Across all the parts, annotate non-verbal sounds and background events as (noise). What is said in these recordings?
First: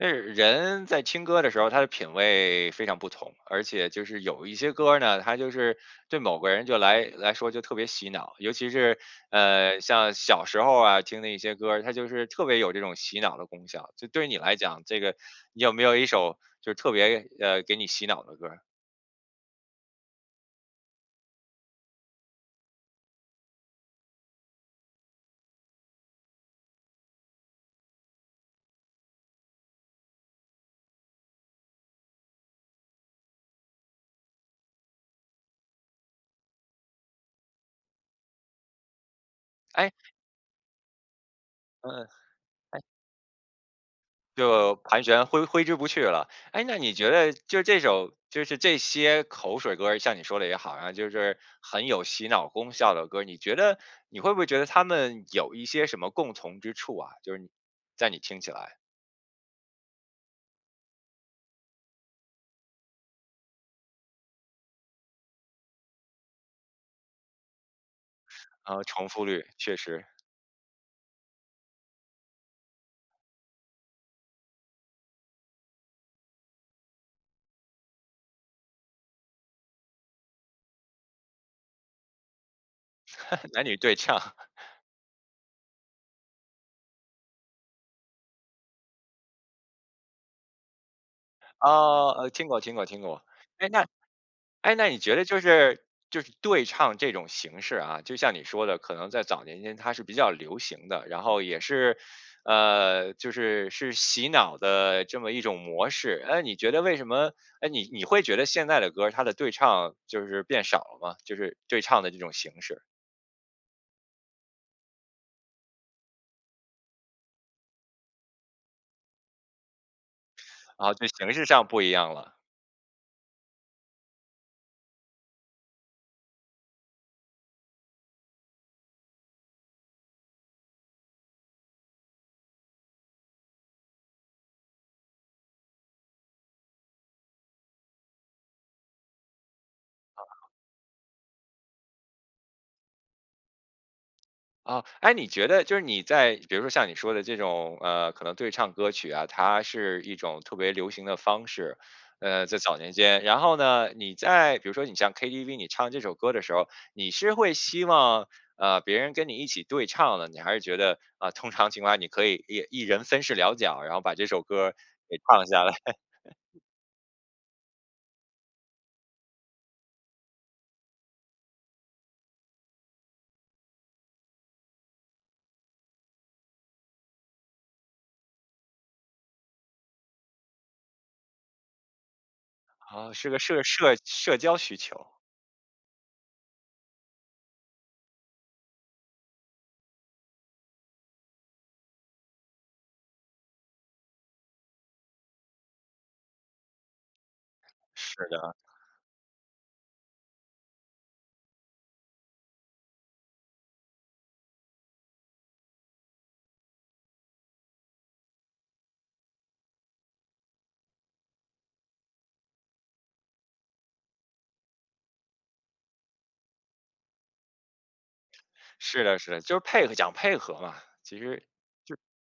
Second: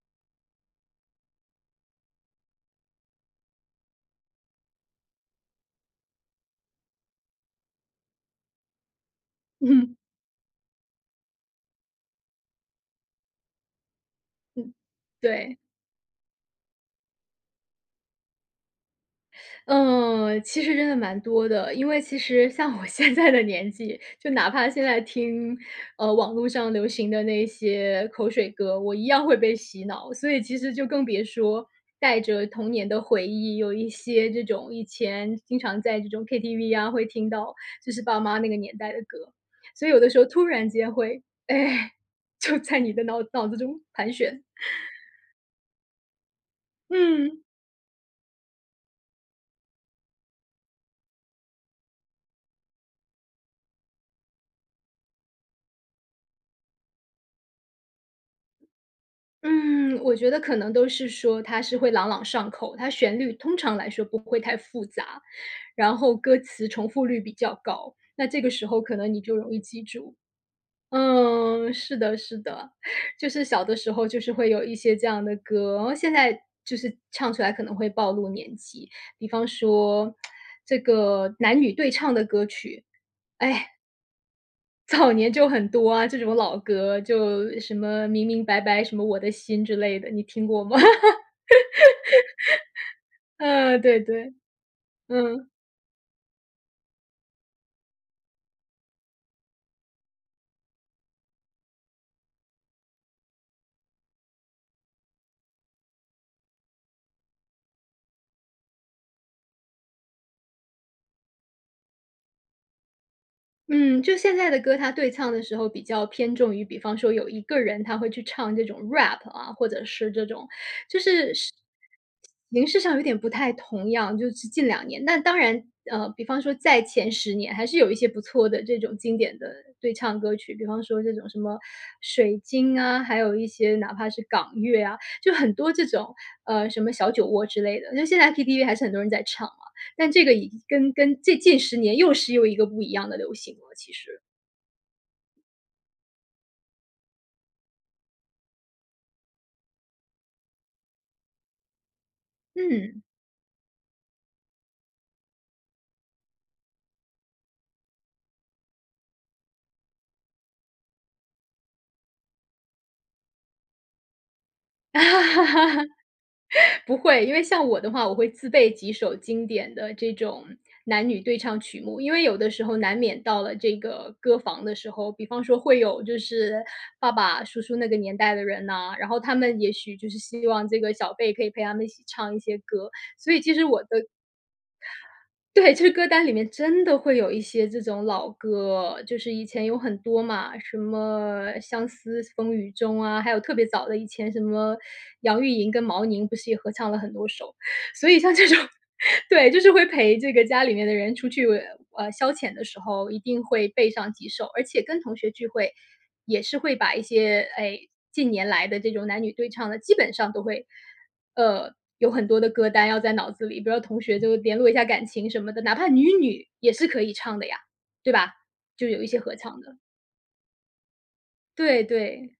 呃，人在听歌儿的时候，他的品味非常不同。而且就是有一些歌儿呢，它就是对某个人就来来说就特别洗脑，尤其是，嗯呃，哼。像小时候儿啊，听的一些歌儿。它就是特别有这种洗脑的功效，就对你来嗯，讲，这个对。你有没有1首就是特别呃，给你洗脑的歌儿？呃，其实真的蛮多的。因为其实像我现在的年纪，就哪怕现在听，呃，网路上流行的那些口水歌，我一样会被洗脑。所以其实就更别说带着童年的回忆，有一些这种以前经常在这种 KTV 啊，会听到就是爸妈那个年代的歌。所以诶有的时候突然间会哎，嗯，就诶在你的脑脑子中盘旋。就盘旋挥挥之不去了。诶，那你觉得嗯。就这首就是这些口水歌儿像你说的也好啊，就是很有洗脑功效的歌儿，你觉得你会不会觉得它们有一些什么共同之处啊，就是你在你听起来。嗯，我觉得可能都是说它是会朗朗上口，它旋律通常来说不会太复杂，然后歌词重复率比较高，那这个 (sucks teeth) 时候哦，可重能你复就率，容易确记实。住。嗯，是的是的，就是小的时候就是会有一些这样的歌，然后现在就是唱出来可能会暴露年纪。比方说 (tsk) 这个男女对唱的歌曲。(laughs) 男哎女对唱。(laughs) 早年就很多啊，这种老歌就什么明明白白什么我的心之类的，你听过吗？啊，呃，听过听过听 (laughs) 过。诶，嗯，那对对，诶，那你觉得就嗯。是就是对唱这种形式啊，就像你说的，可能在早年间它是比较流行的，然后也是，呃，就是，是洗脑的这么一种模式。诶，你觉得为什么诶，你你会觉得现在的歌儿它的对唱就是变少了吗？就是对唱的这种形式。嗯，就现在的歌，它对唱的时候比较偏重于比方说有一个人他会去唱这种 Rap 啊，或者是这种，啊，就就形是，式是上不一样了。形式上有点不太同样，就是近2年。那当然，呃，比方说在前10年还是有一些不错的这种经典的对唱歌曲，比方说这种什么《水晶》啊，还有一些哪怕是港乐啊，就很多这种，呃，什么《小酒窝》之类的，那现在 KTV 还是很多人在唱嘛。但嗯这个哼。已经跟跟这近10年又是又一个不一样的流行了，其实。啊，诶，你觉得就是你在比如说像你说的这种，呃，可能对唱歌曲啊，它是一种特别流行的方式，呃，在早年嗯。间。然后呢，你在比如说你像 KTV 你唱这首歌儿的时候，你是会希望，呃，别人跟你一起对唱呢，你还是觉得啊，通常情况下你可以一一人分饰两角，然后把这首歌儿给唱下来。(laughs) (laughs) 不会。因为像我的话，我会自备几首经典的这种男女对唱曲目，因为有的时候难免到了这个歌房的时候，比方说会有就是爸爸、叔叔那个年代的人呐，然后他们也许就是希望这个小辈可以陪他们一起唱一些歌，啊，是所个以其社实我的社社交需求。对，就是歌单里面真的会有一些这种老歌，就是以前有很多嘛，什么《相思风雨中》啊，还有特别早的以前什么杨玉莹跟毛宁不是也合唱了很多首。所以是像这的。种，对，就是会陪这个家里面的人出去，呃，消遣的时候一定会备上几首。而且跟同学聚会，也是会把一些，哎，近年来的这种男女对唱的基本上都会，呃，有很多的歌单要在脑子里，比如说同学就联络一下感情什么的，哪怕女女也是可以唱的呀，对吧？就有是一的些是合的，就是唱的配合讲配合嘛，其实就对对。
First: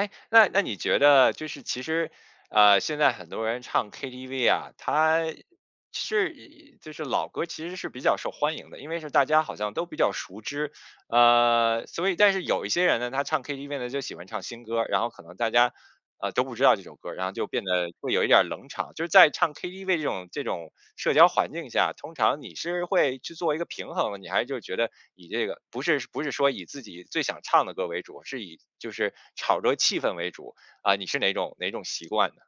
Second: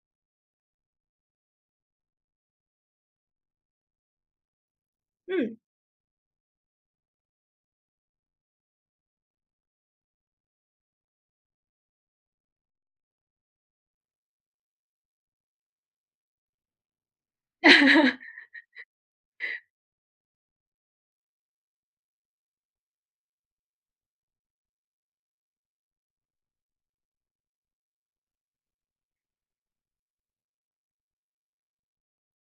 诶，那那你觉得就是其实，呃，现在很多人唱 KTV 啊，它嗯。是就是老歌儿，其实是比较受欢迎的。因为是大家好像都比较熟知，呃，所以但是有一些人呢，他唱 KTV 呢，就喜欢唱新歌儿，然后可能大家，啊，都不知道这首歌儿，然后就变得会有一点儿冷场。就是在唱 (laughs) KTV 这种这种社交环境下，通常你是会去做一个平衡呢，你还是就觉得以这个不是不是说以自己最想唱的歌儿为主，是以就是炒着气氛为主，啊，你是哪种哪种习惯呢？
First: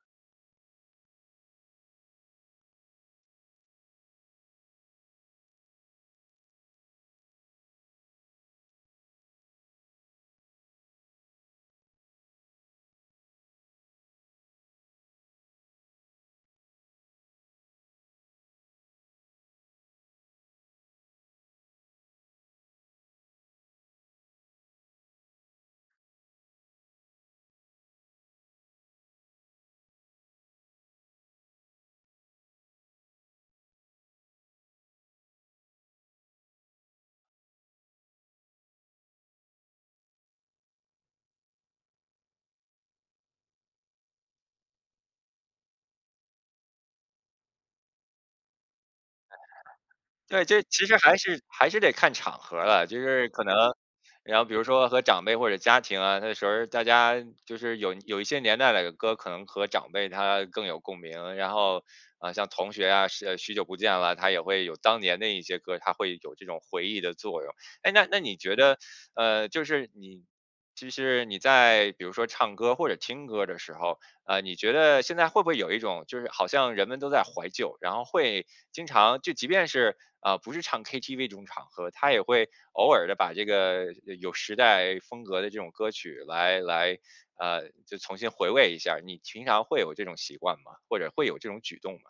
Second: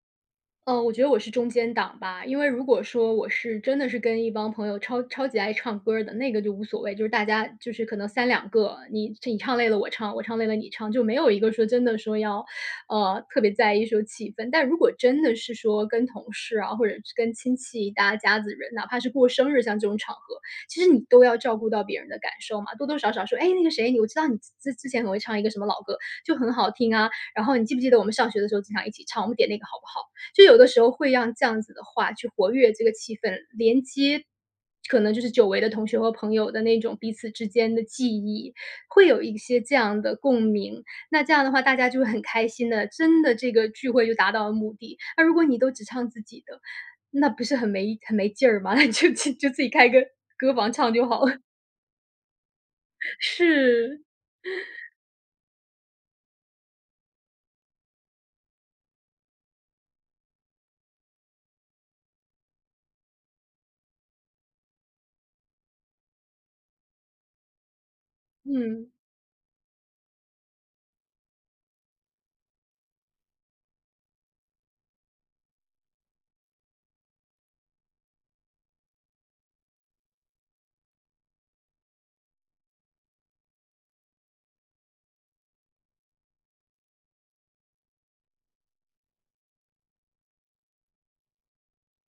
呃，我觉得我是中间档吧，因为如果说我是真的是跟一帮朋友超超级爱唱歌儿的，那个就无所谓，就是大家就是可能32个，你你唱累了我唱，我唱累了你唱，就没有一个说真的说要，呃，特别在意说气氛。但如果真的是说跟同事啊，或者是跟亲戚大家子人，哪怕是过生日，像这种场合，其实你都要照顾到别人的感受嘛，多多少少说：“哎那个谁，你，我知道你之之前很会唱一个什么老歌，就很好听啊，然后你记不记得我们上学的时候经常一起唱，我们点那个好不好？”就有的时候会让这样子的话去活跃这个气氛，连接可能就是久违的同学和朋友的，那种彼此之间的记忆，会有一些这样的共鸣，那这样的话，大家就会很开心的，真的这个聚会就达到了目的。那如果你都只唱自己的，那不是很没很没劲儿吗？(chuckles) 那你就就自己开个对，歌这房其唱实就还好了。是还是得看场合了，就是可能是。然后比如说 (chuckles) 和长辈或者家庭啊，那时候大家就是有有一些年代的歌，可能和长辈他更有共鸣，然后 (sucks teeth) 啊像同学啊，许许久不见了，它也会有当年的一些歌，它会有这种回忆的作用。(sucks teeth) 诶，那那你觉得，嗯。(sucks teeth) 呃，就是你其实你在比如说唱歌，或者听歌的时候，呃，你觉得现在会不会有一种就是，好像人们都在怀旧，然后会经常就即便是，呃，不是唱 ktv 这种场合，它也会偶尔地把这个呃有时代风格的这种歌曲来来，(sucks teeth) 呃，就重新回味一下。你平常会有这种习惯吗？或者会有这种举动吗？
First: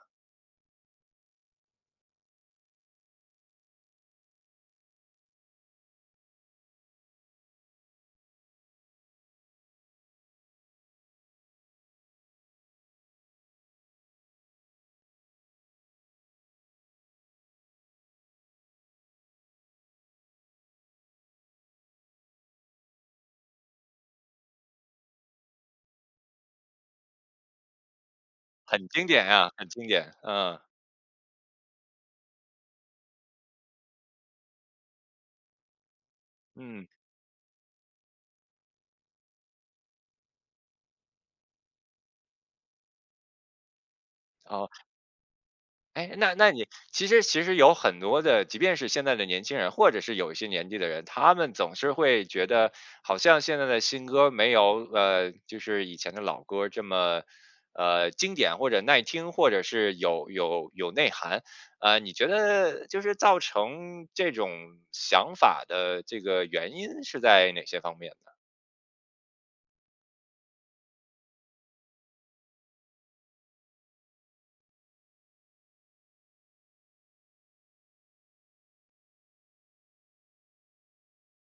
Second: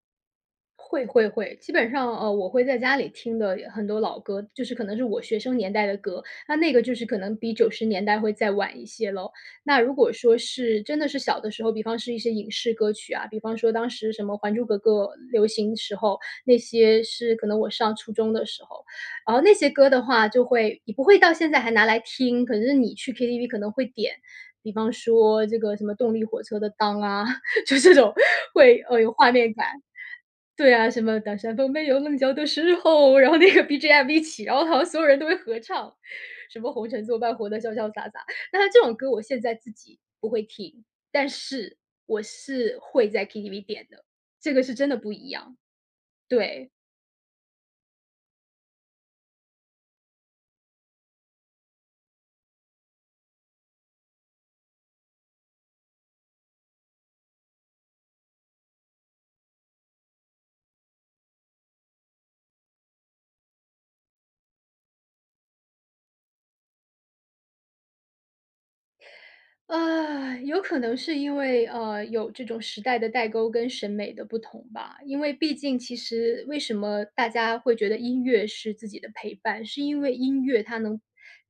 会会会，基本上，呃，我会在家里听的很多老歌，就是可能是我学生年代的歌。那那个就是可能比90年代会再晚一些咯。那如果说是真的是小的时候，比方是一些影视歌曲啊，比方说当时什么《还珠格格》流行时候，那些是可能我上初中的时候。然后那些歌的话就会也不会到现在还拿来听，可是你去 KTV 可能会点，比方说这个什么动力火车的《当》啊，(chuckles) 就这种会，很呃，经有典画啊，面感。很经典，啊。对啊，什么当山峰没有棱角的时候，然后那个 BGM 一起，然后好像所有人都会合唱。什么嗯。红尘作伴活得潇潇洒洒，但是这种歌我现在自己不会听，但是，我是会在 KTV 点的，这个哦。是真的不一样。诶，那那你对。其实其实有很多的，即便是现在的年轻人，或者是有一些年纪的人，他们总是会觉得好像现在的新歌儿没有呃，就是以前的老歌儿这么，呃，经典或者耐听，或者是有有有内涵。呃，你觉得就是造成这种想法的这个原因是在哪些方面呢？(sighs) 有可能是因为，呃，有这种时代的代沟跟审美的不同吧。因为毕竟其实为什么大家会觉得音乐是自己的陪伴，是因为音乐它能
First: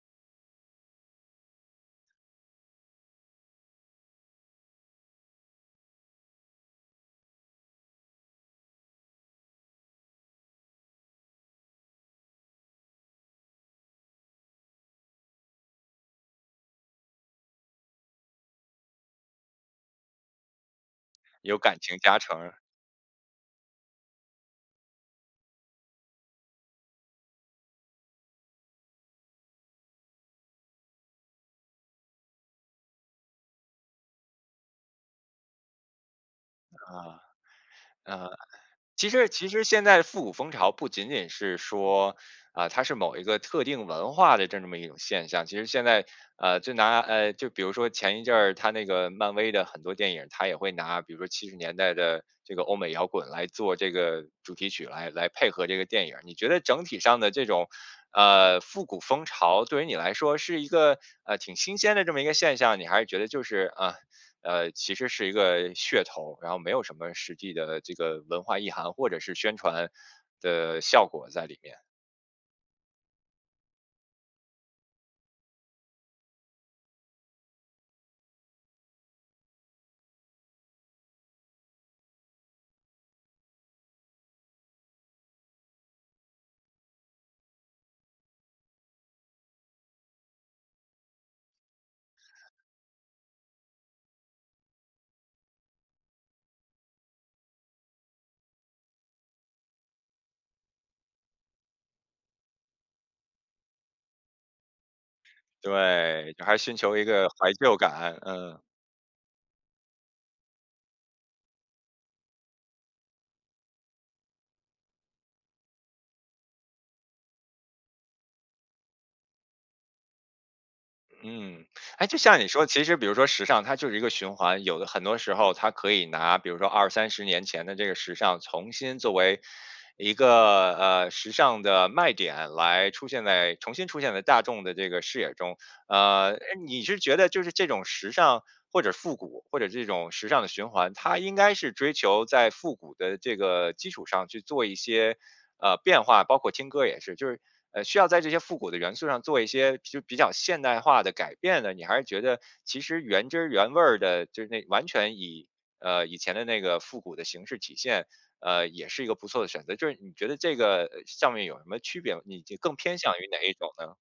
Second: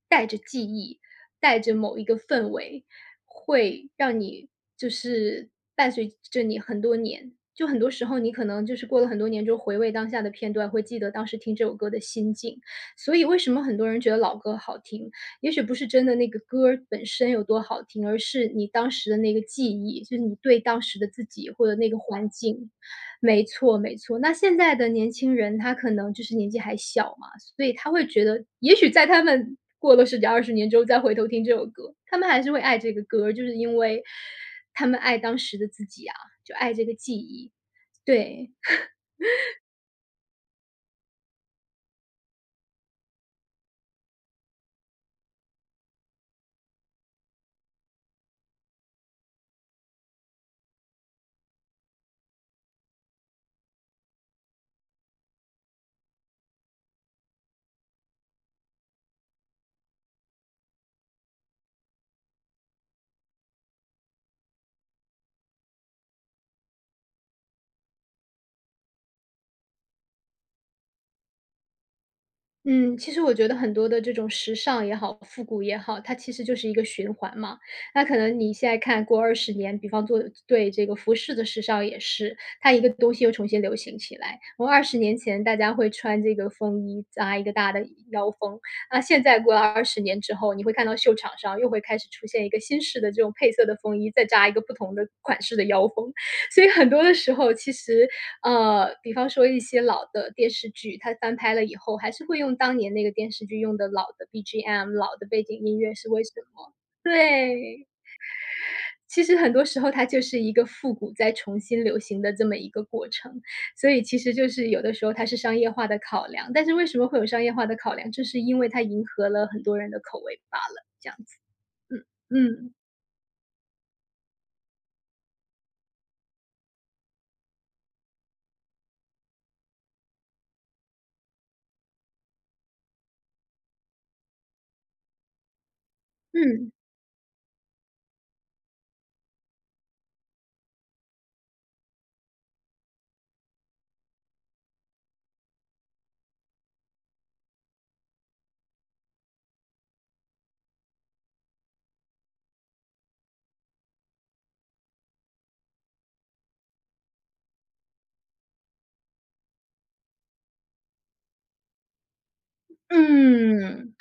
带着记忆、带着某一个氛围，会让你就是伴随着着你很多年。就很多时候你可能就是过了很多年之后回味当下的片段，会记得当时听这首歌的心境。所以为什么很多人觉得老歌好听，也许不是真的那个歌儿本身有多好听，而是你当时的那个记忆，就是你对当时的自己有或者感那情个加环成儿。境。没错，没错，那现在的年轻人他可能就是年纪还小嘛，所以他会觉得也许在他们过了10几20年之后再回头听这首歌，他们还是会爱这个歌儿，就是因为，他们爱当时的自己啊，就爱这个记忆，呃，呃，对。其实其 (laughs) 实现在复古风潮不仅仅是说，啊，它是某一个特定文化的这么一种现象。其实现在，呃，就拿，呃，就比如说前一阵儿，它那个漫威的很多电影，它也会拿，比如说70年代的这个欧美摇滚来做这个主题曲来来配合这个电影儿。你觉得整体上的这种，呃，复古风潮对于你来说是一个，呃，挺新鲜的这么一个现象？你还是觉得就是，啊，呃，其实是一个噱头，然后没有什么实际的这个文化意涵，或者是宣传的效果在里面？嗯，其实我觉得很多的这种时尚也好，复古也好，它其实就是一个循环嘛。那可能你现在看过20年，比方说对这个服饰的时尚也是。它一个东西又重新流行起来，我20年前大家会穿这个风衣扎1个大的腰封，那现在过了20年之后，你会看到秀场上又会开始，出现一个新式的这种配色的风衣，再加一个不同的款式的腰封。所以很多的时候其实呃，比方说一些老的电视剧，它翻拍了以后，还是会用当年那个电视剧用的老的 BGM，老的背景音乐，是为什对，还么？寻求一个怀旧对。感，嗯。(inhales) 其实很多时候它就是一个复古在重新流行的这么一个过程，所以其实就是有的时候它是商业化的考量，但是为什么会有商业化的考量？就是因为它迎合了很多人的口味罢了，这样子，嗯，嗯诶，就像你说嗯。其实比如说时尚它就是一个循环，有的很多时候它可以拿比如说20、30年前的这个时尚重新作为一个，呃，时尚的卖点来出现在重新出现在大众的这个视野中。呃，嗯。你是觉得就是这种时尚或者复古，或者这种时尚的循环，它应该是追求在复古的这个基础上去做一些，呃，变化包括听歌也是，就是需要在这些复古的元素上，做一些就比较现代化的改变的？你还是觉得，其实原汁儿原味儿的就那完全以呃，以前的那个复古的形式体现，呃，也是一个不错的选择，就是你觉得这个上面有什么区别吗？你更偏向于哪一种呢？嗯，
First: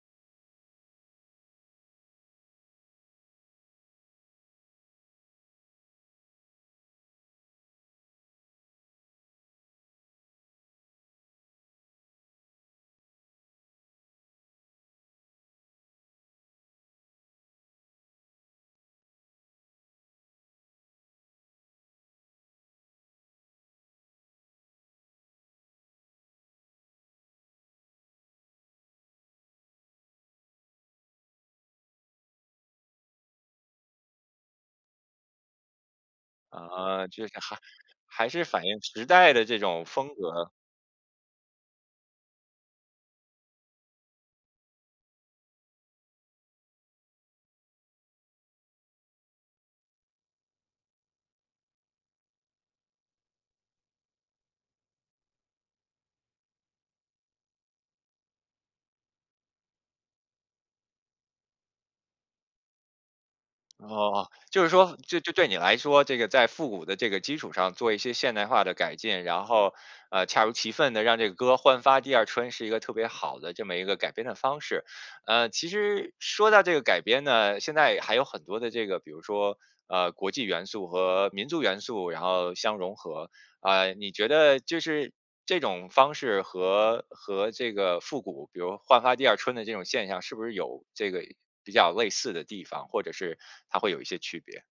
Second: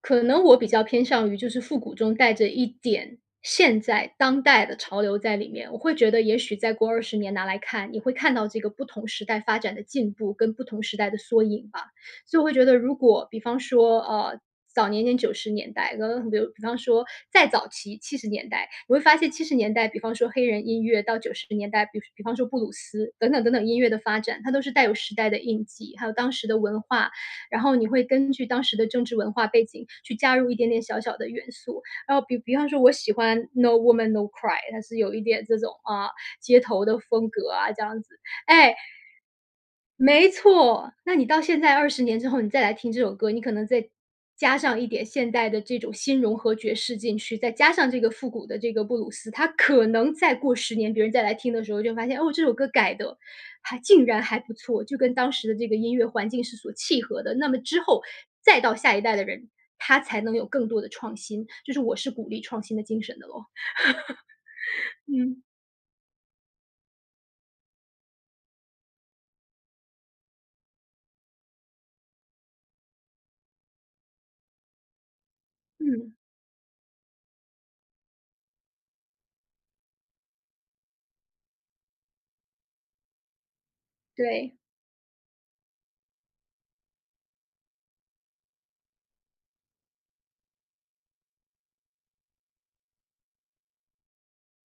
可能我比较偏向于就是复古中带着一点现在当代的潮流在里面。我会觉得也许再过20年拿来看，你会看到这个不同时代发展的进步，跟不同时代的缩影吧。所以我会觉得如果比方说，呃，早年间90年代，(unintelligible) 比方说再早期70年代，你会发现70年代比方说黑人音乐，到90年代比比方说布鲁斯等等等等，音乐的发展，它都是带有时代的印记，还有当时的文化。然后你会根据当时的政治文化背景，去加入一点点小小的元素，然后比比方说我喜欢《No woman，No cry》，它是有一点这种，啊，街头的啊，就风是格还啊这样子还是反哎，映时代的这种风没格。错。那你到现在20年之后，你再来听这首歌，你可能再加上一点现代的这种新融合爵士进去，再加上这个复古的这个布鲁斯，它可能再过10年，别人再来听的时候就发现，哦，这首歌改得还竟然还不错，就跟当时的这个音乐环境是所契合的。那么之后，再到下一代的人，他才能有更多的创新，就是我是鼓励创新的精神的咯。哦，就是说 (chuckles) 就就嗯。对你来说，这个在复古的这个基础上做一些现代化的改进，然后，呃，恰如其分地让这个歌焕发第二春，是一个特别好的这么一个改编的方式。呃，其实嗯。说到这个改编呢，现在还有很多的这个，比如说，呃，国际元素和民族元素然后相融合。呃，你觉对。得就是这种方式和和这个复古，比如焕发第二春的这种现象，是不是有这个比较类似的地方，或者是它会有一些区别？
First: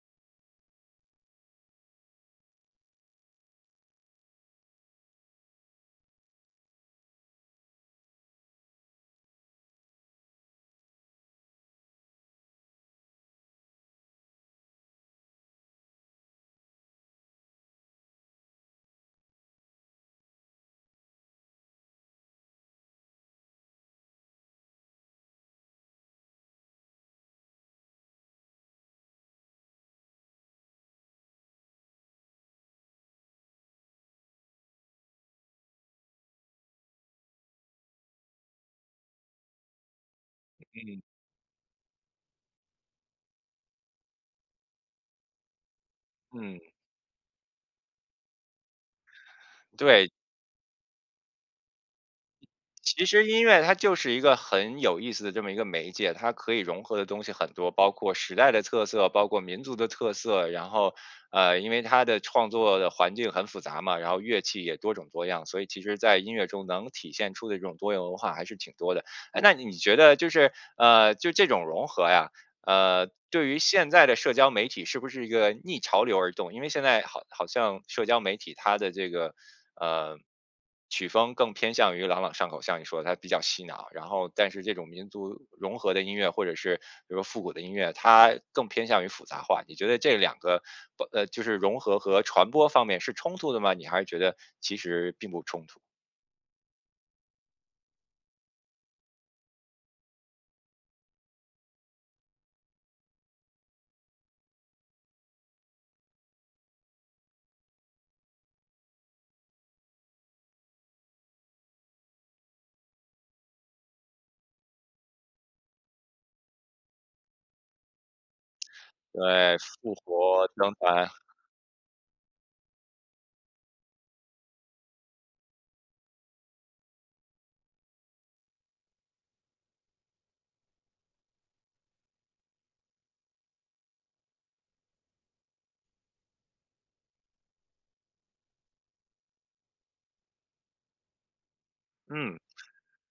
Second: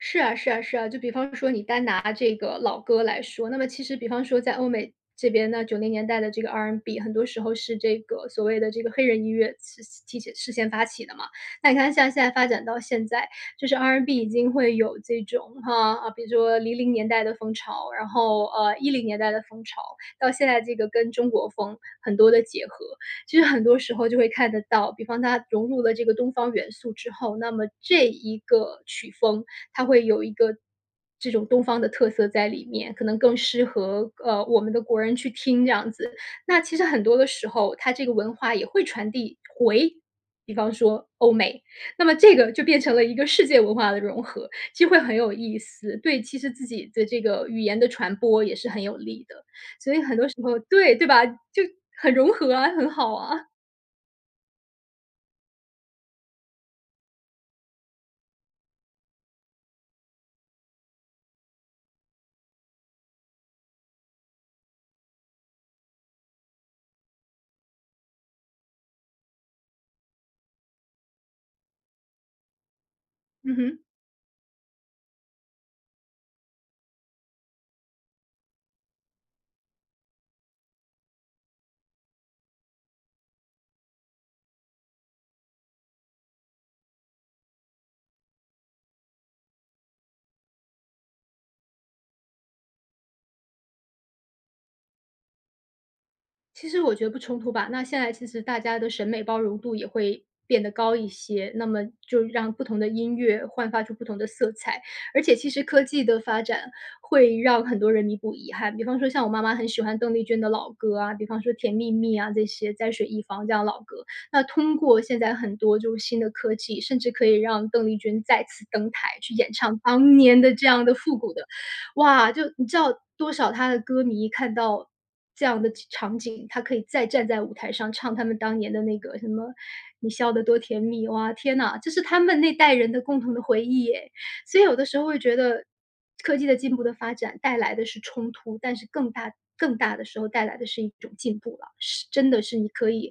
是啊，是啊，是啊，就比方说你单拿这个老歌来说，那么其实比方说在欧美这边呢，90年代的这个 R&B 很多时候是这个所谓的这个黑人音乐是其事先发起的嘛。那你看像现在发展到现在，就是 R&B 已经会有这种，啊，比如说00年代的风潮，然后，呃，10年代的风潮，到现在这个跟中国风很多的结合。其实很多时候就会看得到，比方它融入了这个东方元素之后，那么这一个曲风它会有一个这种东方的特色在里面，可能更适合，呃，我们的国人去听这样子。那其实很多的时候，它这个文化也会传递回比方嗯。说欧美，那么这个就变成了一个世界文化的融合，就会很有意思，对其实嗯。自己的这个语言的传播也是很有利的。所以对。很多时候对，对吧？就，很融合啊，很其好实音啊。乐它就是一个很有意思的这么一个媒介，它可以融合的东西很多，包括时代的特色、包括民族的特色。然后，呃，因为它的创作的环境很复杂嘛，然后乐器也多种多样，所以其实在音乐中能体现出的这种多元文化还是挺多的。诶，那你你觉得就是，呃，就这种融合呀，呃，对嗯于哼。现在的社交媒体是不是一个逆潮流而动？因为现在好好像社交媒体它的这个，呃，曲风更偏向于朗朗上口，像你说的：“它比较洗脑。”然后但是这种民族融合的音乐，或者是比如说复古的音乐，它更偏向于复杂化。你觉得这2个不呃，就是融合和传播方面是冲突的吗？你还是觉得其实并不冲突？其实我觉得不冲突吧，那现在其实大家的审美包容度也会变得高一些，那么就让不同的音乐焕发出不同的色彩。而且其实科技的发展，会让很多人弥补遗憾。比方说像我妈妈很喜欢邓丽君的老歌啊，比方说甜蜜蜜啊这些，在水一方这样的老歌，那通过现在很多就是新的科技，甚至可以让邓丽君再次登台，去演对，唱复当年活的这登样的台。复古的哇，就你知道多少她的歌迷看到这样的场景，她可以再站在舞台上唱他们当年的那个什么你笑得多甜蜜，哇，天呐，这是他们那代人的共同的回忆诶。所以有的时候会觉得，科技的进步的发展带来的是冲突，但是更大更大的时候带来的是一种进步了，是真嗯。的是你可以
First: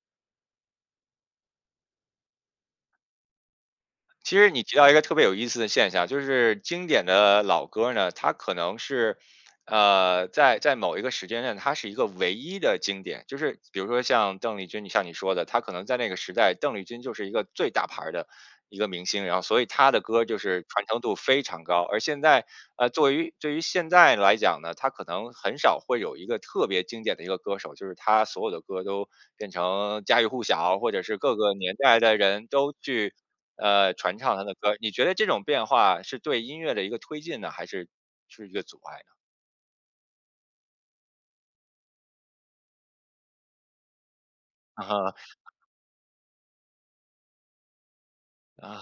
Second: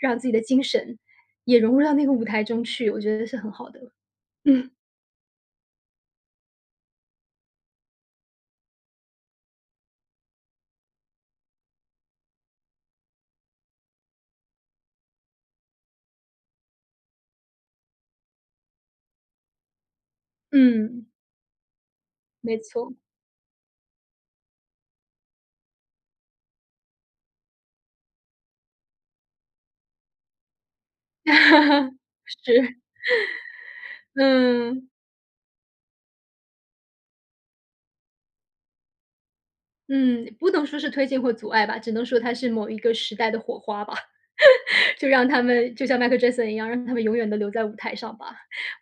让自己的精神，也融入到那个舞台中去，我觉得是很好的。其实你嗯。提到一个特别有意思的现象，就是经典的老歌儿呢，它可能是，呃，在在某一个时间呢，它是一个唯一的经典，就是比如说像邓丽君，你像你说的，她可能在那个时代，邓丽君就是一个，最大牌儿的一个明星，然后所以她的歌儿就是传承嗯。度非常高。而现在，没呃，错。作为对于现在来讲呢，他可能很少会有一个特别经典的一个歌手，就是他所有的歌都变成家喻户晓，或者是各个年 (laughs) 代的人，都是。去，呃，(inhales) 传唱他的歌儿。嗯。你觉得这种变化是对音乐的一个推进呢，还是是一个阻碍呢？嗯，不能说是推进或阻碍吧，只能说它是某一个时代的火花吧。(laughs) 就嗯。让他们就像 Michael Jackson 一样，让他们永远都留在舞台上吧，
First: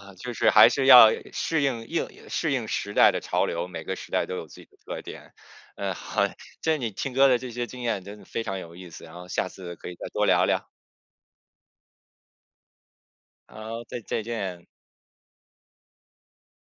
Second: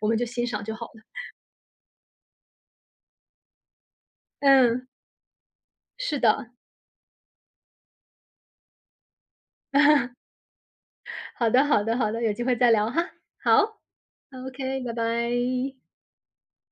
我们就就欣是赏还就是好了。要适应应适应时代的潮流，每个时代都有自己的嗯。特点。(sucks teeth) 呃是很，的。这你听歌的这些经验真的非常有意思，然后下次可以再 (laughs) 多聊聊。好的好的好的，有机会再聊哈，好好，再再见。，okay，拜拜。